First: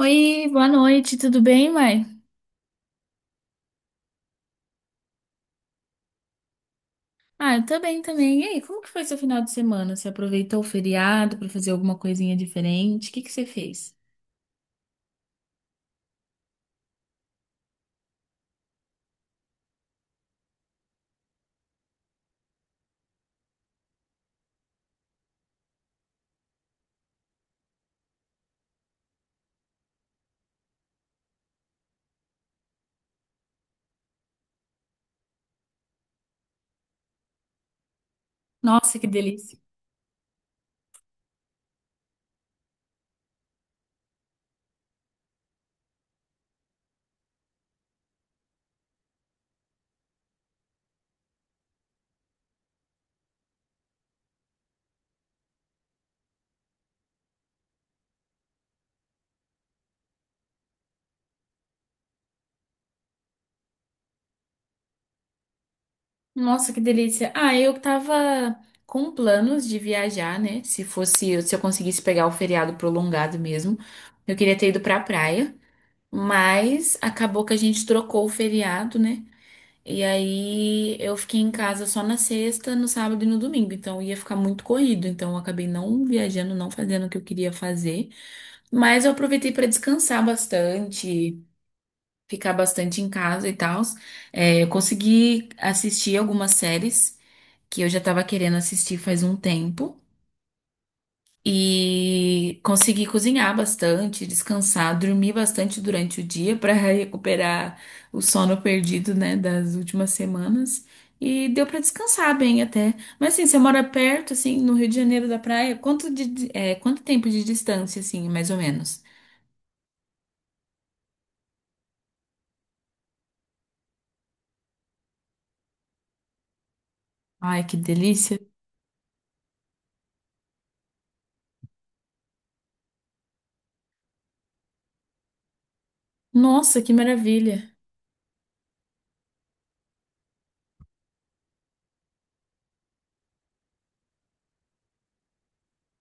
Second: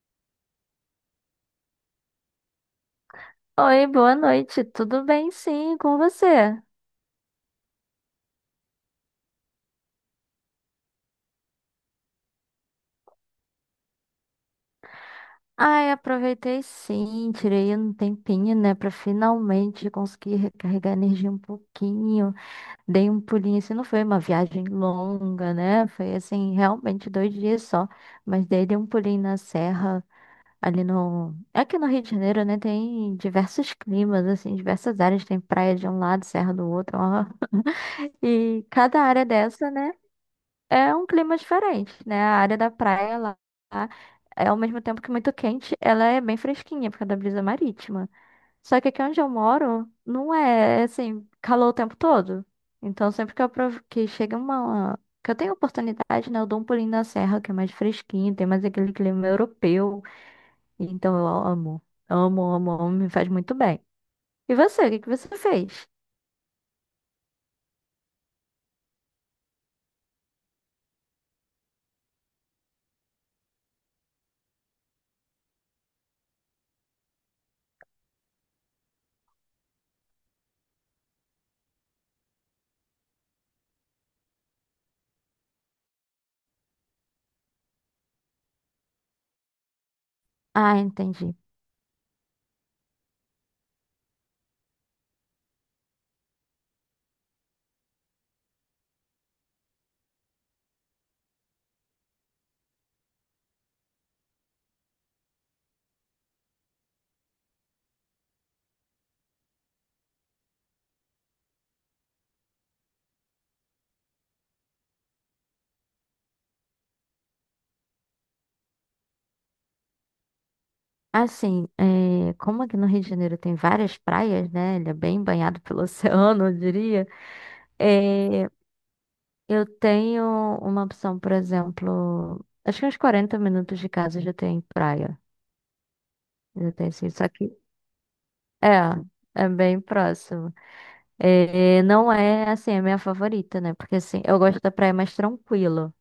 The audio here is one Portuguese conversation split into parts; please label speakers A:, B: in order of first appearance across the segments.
A: Oi, boa noite, tudo bem, mãe?
B: Oi, boa noite. Tudo bem, sim, com você?
A: Ah, eu tô bem também. E aí, como que foi seu final de semana? Você aproveitou o feriado pra fazer alguma coisinha diferente? O que que você fez?
B: Ai, aproveitei sim, tirei um tempinho, né, pra finalmente conseguir recarregar a energia um pouquinho. Dei um pulinho, assim, não foi uma viagem longa, né? Foi assim, realmente 2 dias só, mas daí dei um pulinho na serra, ali no, aqui no Rio de Janeiro, né, tem diversos climas, assim, diversas áreas, tem praia de um lado, serra do outro, ó. E
A: Nossa,
B: cada
A: que
B: área
A: delícia.
B: dessa, né? É um clima diferente, né? A área da praia lá, lá é ao mesmo tempo que muito quente, ela é bem fresquinha por causa da brisa marítima. Só que aqui onde eu moro, não é assim, calor o tempo todo. Então sempre que que chega uma que eu tenho oportunidade, né, eu dou um pulinho na serra, que é mais fresquinho, tem mais aquele clima europeu. Então eu amo, amo, amo, amo, me faz muito bem. E você, o que que você fez?
A: Nossa, que delícia. Ah, eu tava com planos de viajar, né? Se eu conseguisse pegar o feriado prolongado mesmo, eu queria ter ido pra praia, mas acabou que a gente trocou o feriado, né? E aí eu fiquei em casa só na sexta, no sábado e no domingo, então ia ficar muito corrido, então eu acabei não viajando, não fazendo o que eu queria fazer, mas eu aproveitei para descansar
B: Ah, entendi.
A: bastante, ficar bastante em casa e tal. É, eu consegui assistir algumas séries que eu já estava querendo assistir faz um tempo. E consegui cozinhar bastante, descansar, dormir bastante durante o dia para recuperar o sono perdido, né, das últimas semanas. E deu para descansar bem até. Mas assim, você mora perto, assim, no Rio de Janeiro da praia, quanto tempo de distância, assim, mais ou menos?
B: Assim, é, como aqui no Rio de Janeiro tem várias praias, né? Ele é bem banhado pelo oceano, eu diria.
A: Ai, que delícia!
B: é, eu tenho uma opção, por exemplo, acho que uns 40 minutos de casa já tem praia. Já
A: Nossa,
B: tem
A: que
B: assim, só que
A: maravilha!
B: é, é bem próximo. É, não é assim a minha favorita, né? Porque assim, eu gosto da praia mais tranquila.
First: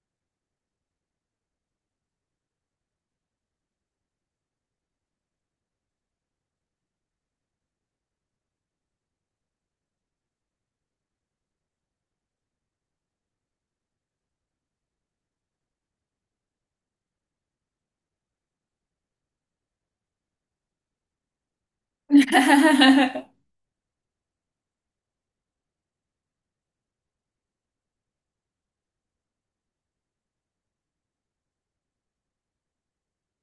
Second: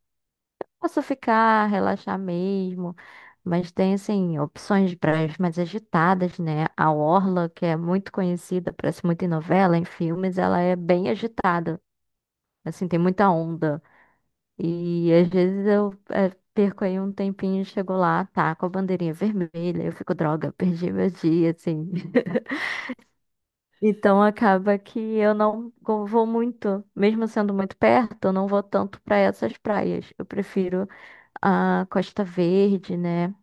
B: Posso ficar, relaxar mesmo, mas tem assim opções de praias mais agitadas, né? A Orla, que é muito conhecida, parece muito em novela, em filmes, ela é bem agitada, assim, tem muita onda. E às vezes eu perco aí um tempinho, chego lá, tá com a bandeirinha vermelha, eu fico, droga, perdi meu dia, assim. Então acaba que eu não go- vou muito, mesmo sendo muito perto, eu não vou tanto para essas praias. Eu prefiro a Costa Verde, né?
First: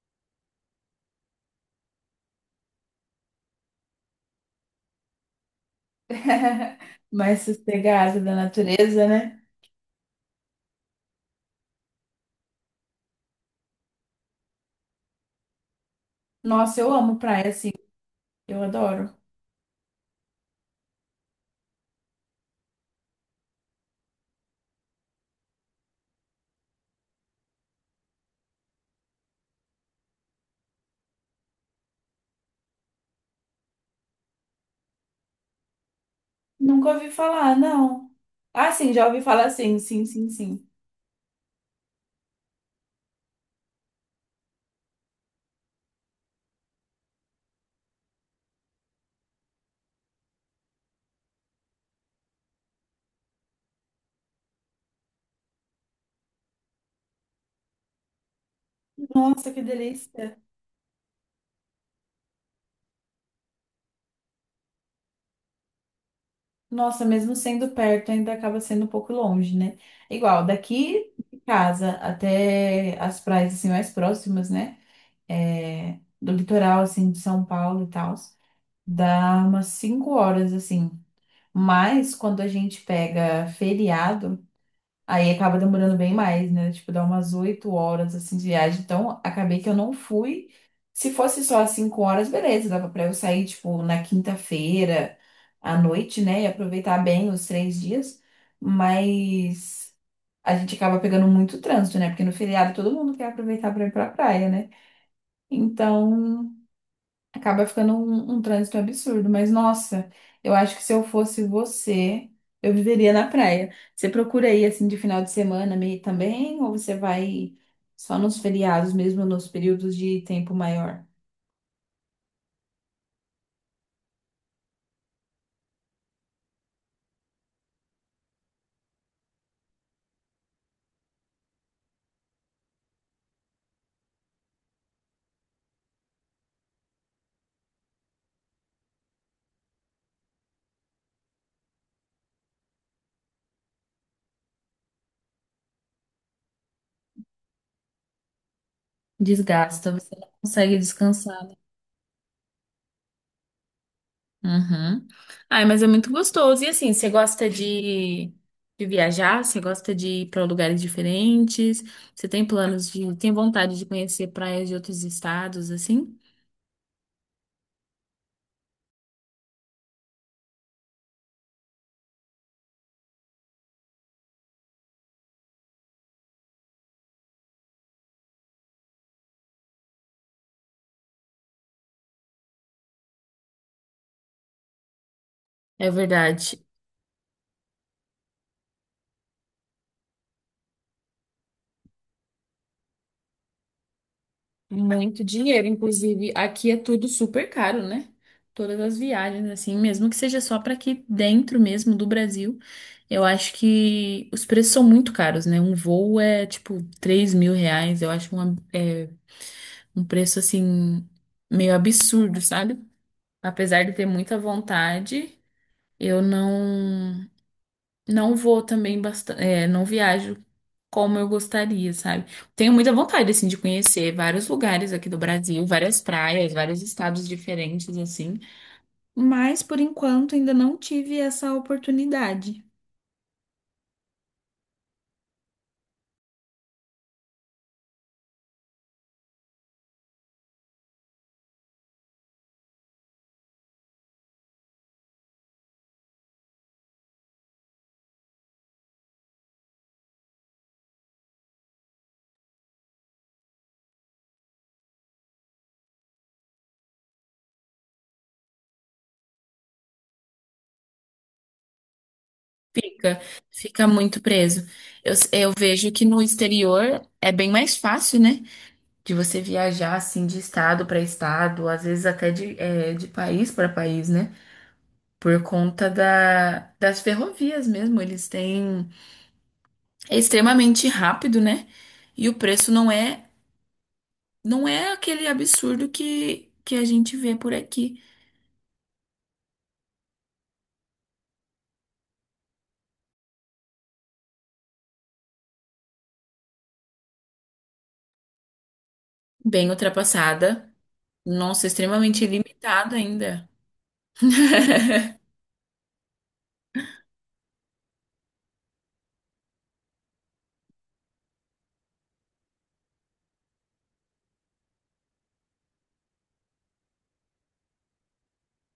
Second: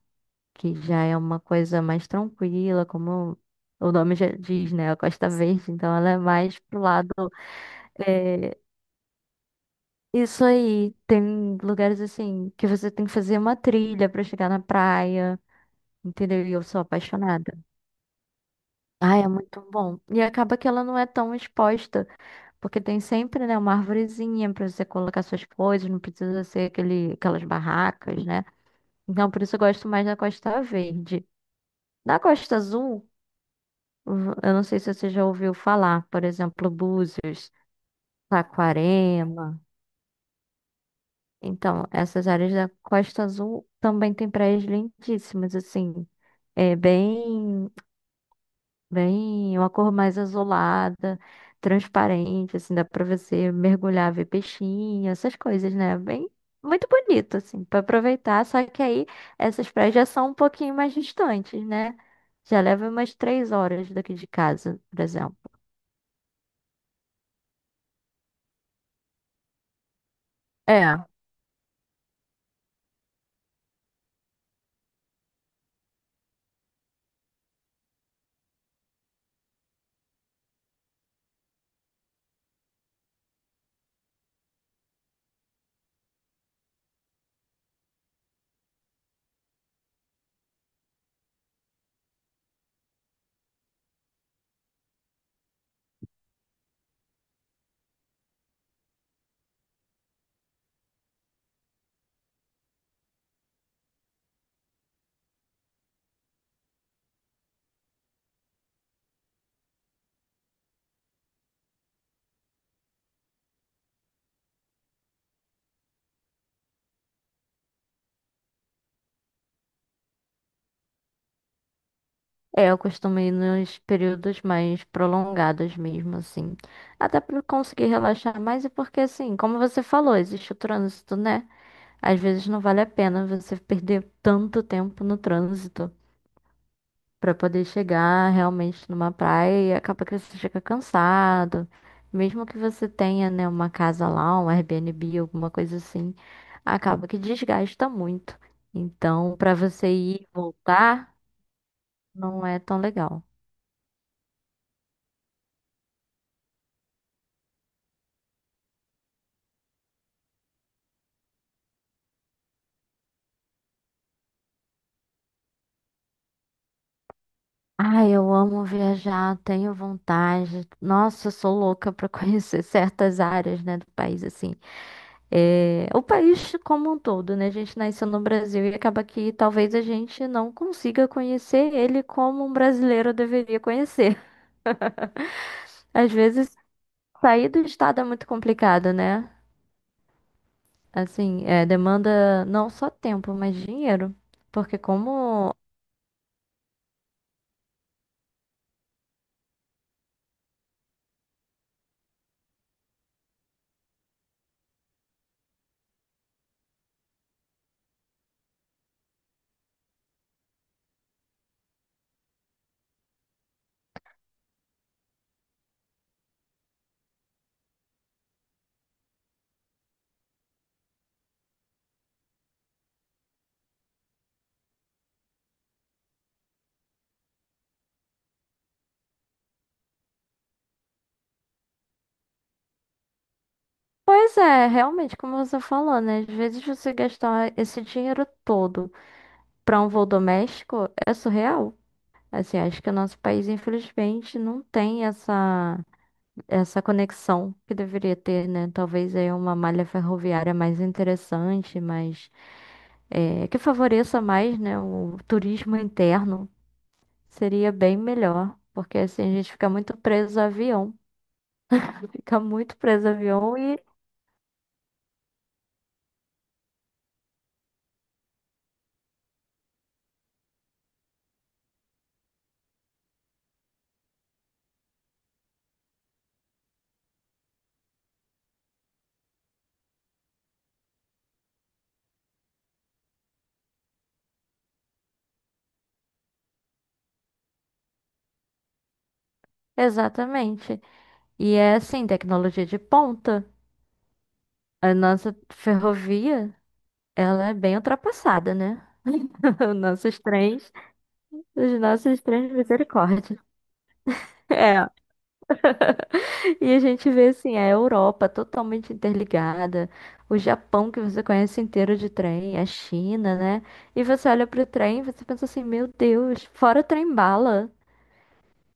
B: Que já é uma coisa mais tranquila, como o nome já diz, né? A Costa Verde, então ela é mais pro lado.
A: Mais sossegado da
B: é,
A: natureza, né?
B: Isso aí, tem lugares assim que você tem que fazer uma trilha pra chegar na praia, entendeu? E eu sou
A: Nossa, eu amo praia,
B: apaixonada.
A: assim, eu adoro.
B: Ah, é muito bom. E acaba que ela não é tão exposta, porque tem sempre, né, uma arvorezinha pra você colocar suas coisas, não precisa ser aquele, aquelas barracas, né? Então, por isso eu gosto mais da Costa Verde. Na Costa Azul, eu não sei se você já ouviu falar, por exemplo,
A: Nunca ouvi
B: Búzios,
A: falar, não. Ah, sim, já ouvi falar,
B: Saquarema.
A: sim, sim, sim, sim.
B: Então, essas áreas da Costa Azul também tem praias lindíssimas, assim, é bem, uma cor mais azulada, transparente, assim, dá pra você mergulhar, ver peixinho, essas coisas, né? Bem, muito bonito, assim, pra aproveitar. Só que aí
A: Nossa, que
B: essas praias já são um
A: delícia.
B: pouquinho mais distantes, né? Já leva umas 3 horas daqui de casa, por exemplo.
A: Nossa, mesmo sendo perto, ainda acaba sendo um pouco longe, né? Igual,
B: É.
A: daqui de casa até as praias assim, mais próximas, né? É, do litoral, assim, de São Paulo e tal, dá umas 5 horas, assim. Mas quando a gente pega feriado, aí acaba demorando bem mais, né? Tipo, dá umas 8 horas assim de viagem. Então, acabei que eu não fui. Se fosse só as 5 horas, beleza, dava pra eu sair, tipo, na quinta-feira à noite, né? E aproveitar bem os 3 dias. Mas a gente acaba pegando muito trânsito, né? Porque no feriado todo mundo quer aproveitar pra ir pra praia, né? Então, acaba ficando um trânsito absurdo, mas nossa, eu acho que se eu fosse você, eu viveria na praia. Você procura aí assim de final de semana meio também, ou você vai só nos feriados mesmo, nos períodos de tempo maior?
B: É, eu costumo ir nos períodos mais prolongados mesmo, assim. Até pra eu conseguir relaxar mais e porque, assim, como você falou, existe o trânsito, né? Às vezes não vale a pena você perder tanto tempo no trânsito pra poder chegar realmente numa praia e acaba que você chega cansado. Mesmo que você tenha, né, uma casa lá, um Airbnb, alguma coisa assim, acaba que desgasta muito. Então, pra você
A: Desgasta, você
B: ir e
A: não consegue
B: voltar,
A: descansar, né?
B: não é tão legal.
A: Uhum. Ai, mas é muito gostoso. E assim, você gosta de viajar? Você gosta de ir para lugares diferentes? Você tem tem vontade de conhecer praias de outros estados, assim?
B: Ai, eu amo viajar, tenho vontade. Nossa, eu sou louca para conhecer certas áreas, né, do país, assim. É, o país como um todo, né? A gente nasceu no Brasil e acaba que talvez a gente não consiga conhecer ele como um brasileiro deveria conhecer.
A: É
B: Às vezes,
A: verdade.
B: sair do estado é muito complicado, né? Assim, é, demanda não só tempo, mas dinheiro. Porque
A: Muito
B: como...
A: dinheiro, inclusive aqui é tudo super caro, né? Todas as viagens, assim, mesmo que seja só para aqui dentro mesmo do Brasil, eu acho que os preços são muito caros, né? Um voo é tipo R$ 3.000, eu acho um preço assim meio absurdo, sabe? Apesar de ter muita vontade, eu não vou também bastante, não viajo como eu gostaria, sabe? Tenho muita vontade, assim, de conhecer vários lugares aqui do Brasil, várias praias, vários estados diferentes, assim. Mas, por enquanto, ainda não tive essa oportunidade.
B: Pois é, realmente, como você falou, né? Às vezes você gastar esse dinheiro todo para um voo doméstico é surreal. Assim, acho que o nosso país, infelizmente, não tem essa, essa conexão que deveria ter, né? Talvez aí uma malha ferroviária mais interessante, mais, que favoreça mais, né, o turismo interno. Seria bem melhor, porque assim a gente fica muito preso a avião. Fica muito preso a
A: Fica,
B: avião e...
A: fica muito preso. Eu vejo que no exterior é bem mais fácil, né? De você viajar, assim, de estado para estado, às vezes até de país para país, né? Por conta das ferrovias mesmo. Eles têm. É extremamente rápido, né? E o preço não é aquele absurdo que a gente vê por aqui.
B: Exatamente. E é assim, tecnologia de ponta. A nossa ferrovia, ela é bem ultrapassada, né?
A: Bem
B: Os nossos
A: ultrapassada,
B: trens,
A: nossa,
B: os nossos
A: extremamente
B: trens,
A: limitado
B: misericórdia.
A: ainda.
B: É. E a gente vê assim, a Europa totalmente interligada, o Japão que você conhece inteiro de trem, a China, né? E você olha pro trem e você pensa assim, meu Deus, fora o trem bala.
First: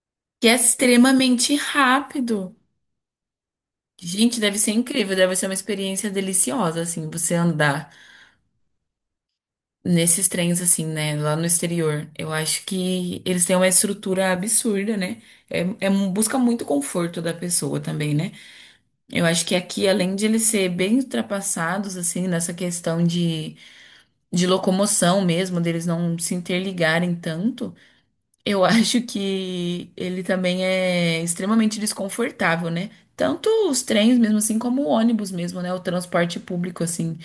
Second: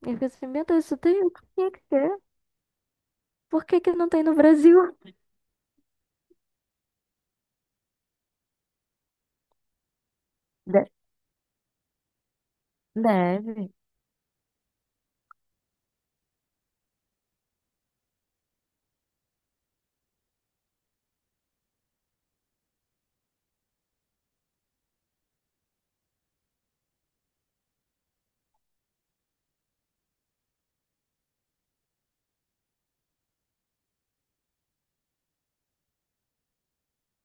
B: E você pensa assim,
A: Que é
B: meu Deus, isso tem o que
A: extremamente
B: tinha que ter?
A: rápido.
B: Por que que não tem no
A: Gente, deve ser
B: Brasil?
A: incrível, deve ser uma experiência deliciosa assim, você andar nesses trens assim,
B: De-
A: né, lá no exterior. Eu acho que eles têm uma
B: Deve.
A: estrutura absurda, né? É, busca muito conforto da pessoa também, né? Eu acho que aqui, além de eles serem bem ultrapassados, assim, nessa questão de locomoção mesmo, deles não se interligarem tanto, eu acho que ele também é extremamente desconfortável, né? Tanto os trens mesmo assim, como o ônibus mesmo, né? O transporte público, assim,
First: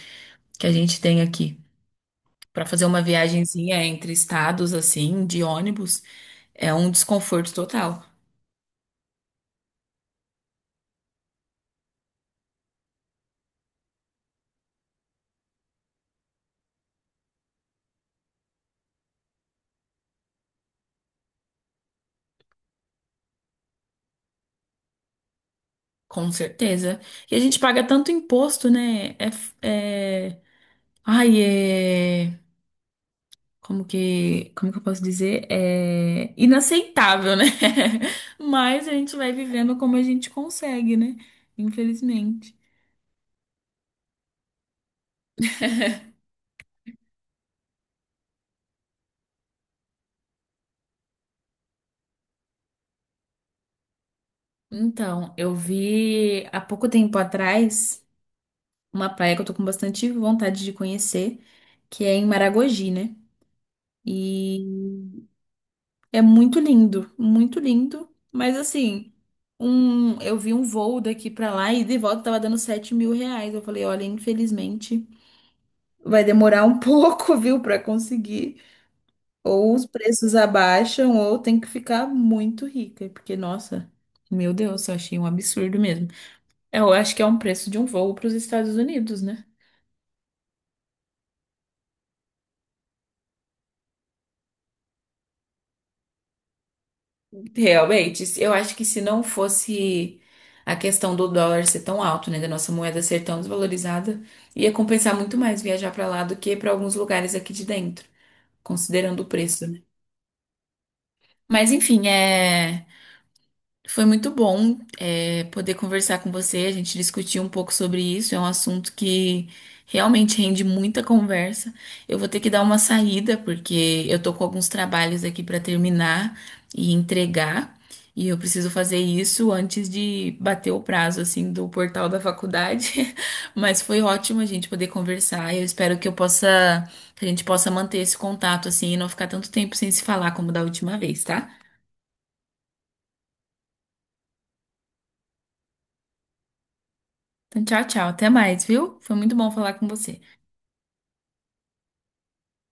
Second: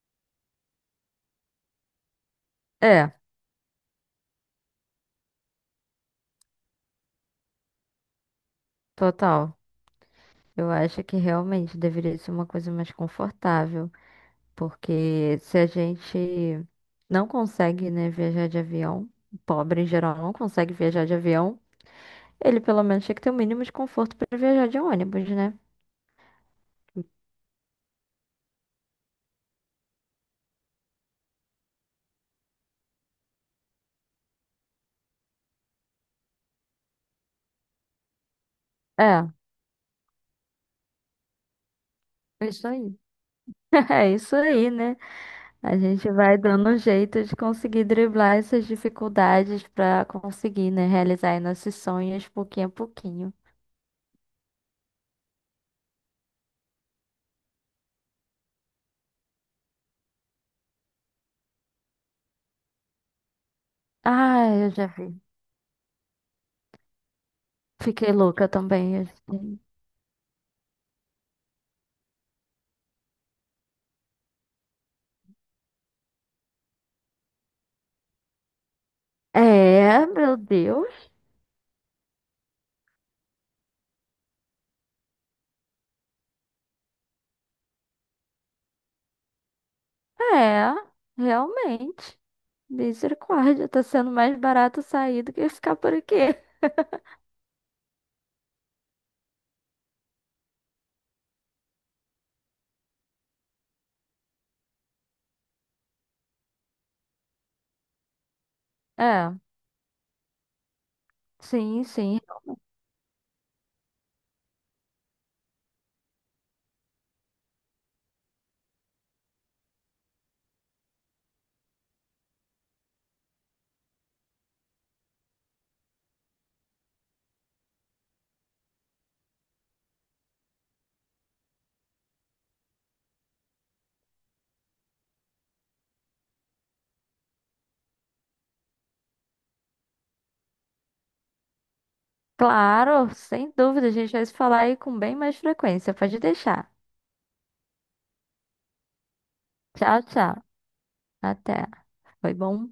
A: que a gente tem aqui. Pra fazer uma
B: É,
A: viagenzinha entre estados, assim, de ônibus, é um desconforto total,
B: total. Eu acho que realmente deveria ser uma coisa mais confortável. Porque se a gente não consegue, né, viajar de avião, o pobre em geral não consegue viajar de avião, ele pelo menos tinha que ter o mínimo de conforto para viajar de ônibus, né?
A: com certeza. E a gente paga tanto imposto, né? É. Ai, é. Como que eu posso dizer? É inaceitável, né? Mas a gente
B: É,
A: vai vivendo como a gente consegue, né?
B: é
A: Infelizmente.
B: isso aí. É isso aí, né? A gente vai dando um jeito de conseguir driblar essas dificuldades para conseguir, né, realizar aí nossos sonhos pouquinho a pouquinho.
A: Então, eu vi há pouco tempo atrás uma praia que eu tô com bastante vontade de conhecer, que é em Maragogi, né?
B: Ah, eu já
A: E
B: vi.
A: é muito lindo, muito lindo.
B: Fiquei louca
A: Mas
B: também.
A: assim,
B: Assim.
A: eu vi um voo daqui pra lá e de volta tava dando R$ 7.000. Eu falei, olha, infelizmente. Vai demorar um pouco, viu, para conseguir. Ou os
B: É,
A: preços
B: meu Deus.
A: abaixam, ou tem que ficar muito rica, porque, nossa, meu Deus, eu achei um absurdo mesmo. Eu acho que é um preço de um voo para os Estados Unidos, né?
B: É, realmente. Misericórdia, tá sendo mais barato sair do que ficar por aqui.
A: Realmente, eu acho que se não fosse a questão do dólar ser tão alto, né, da nossa moeda ser tão desvalorizada, ia compensar muito mais viajar para lá do que para alguns lugares aqui de dentro, considerando o
B: É,
A: preço, né? Mas
B: sim,
A: enfim,
B: sim.
A: é. Foi muito bom, poder conversar com você, a gente discutir um pouco sobre isso. É um assunto que realmente rende muita conversa. Eu vou ter que dar uma saída, porque eu tô com alguns trabalhos aqui para terminar e entregar, e eu preciso fazer isso antes de bater o prazo, assim, do portal da faculdade. Mas foi ótimo a gente poder conversar. Eu espero que a gente possa manter esse contato, assim, e não ficar tanto tempo sem se falar como da última vez, tá?
B: Claro, sem dúvida, a gente vai se falar aí com bem mais frequência. Pode deixar.
A: Então, tchau, tchau. Até mais, viu? Foi muito bom falar com
B: Tchau,
A: você.
B: tchau. Até. Foi bom.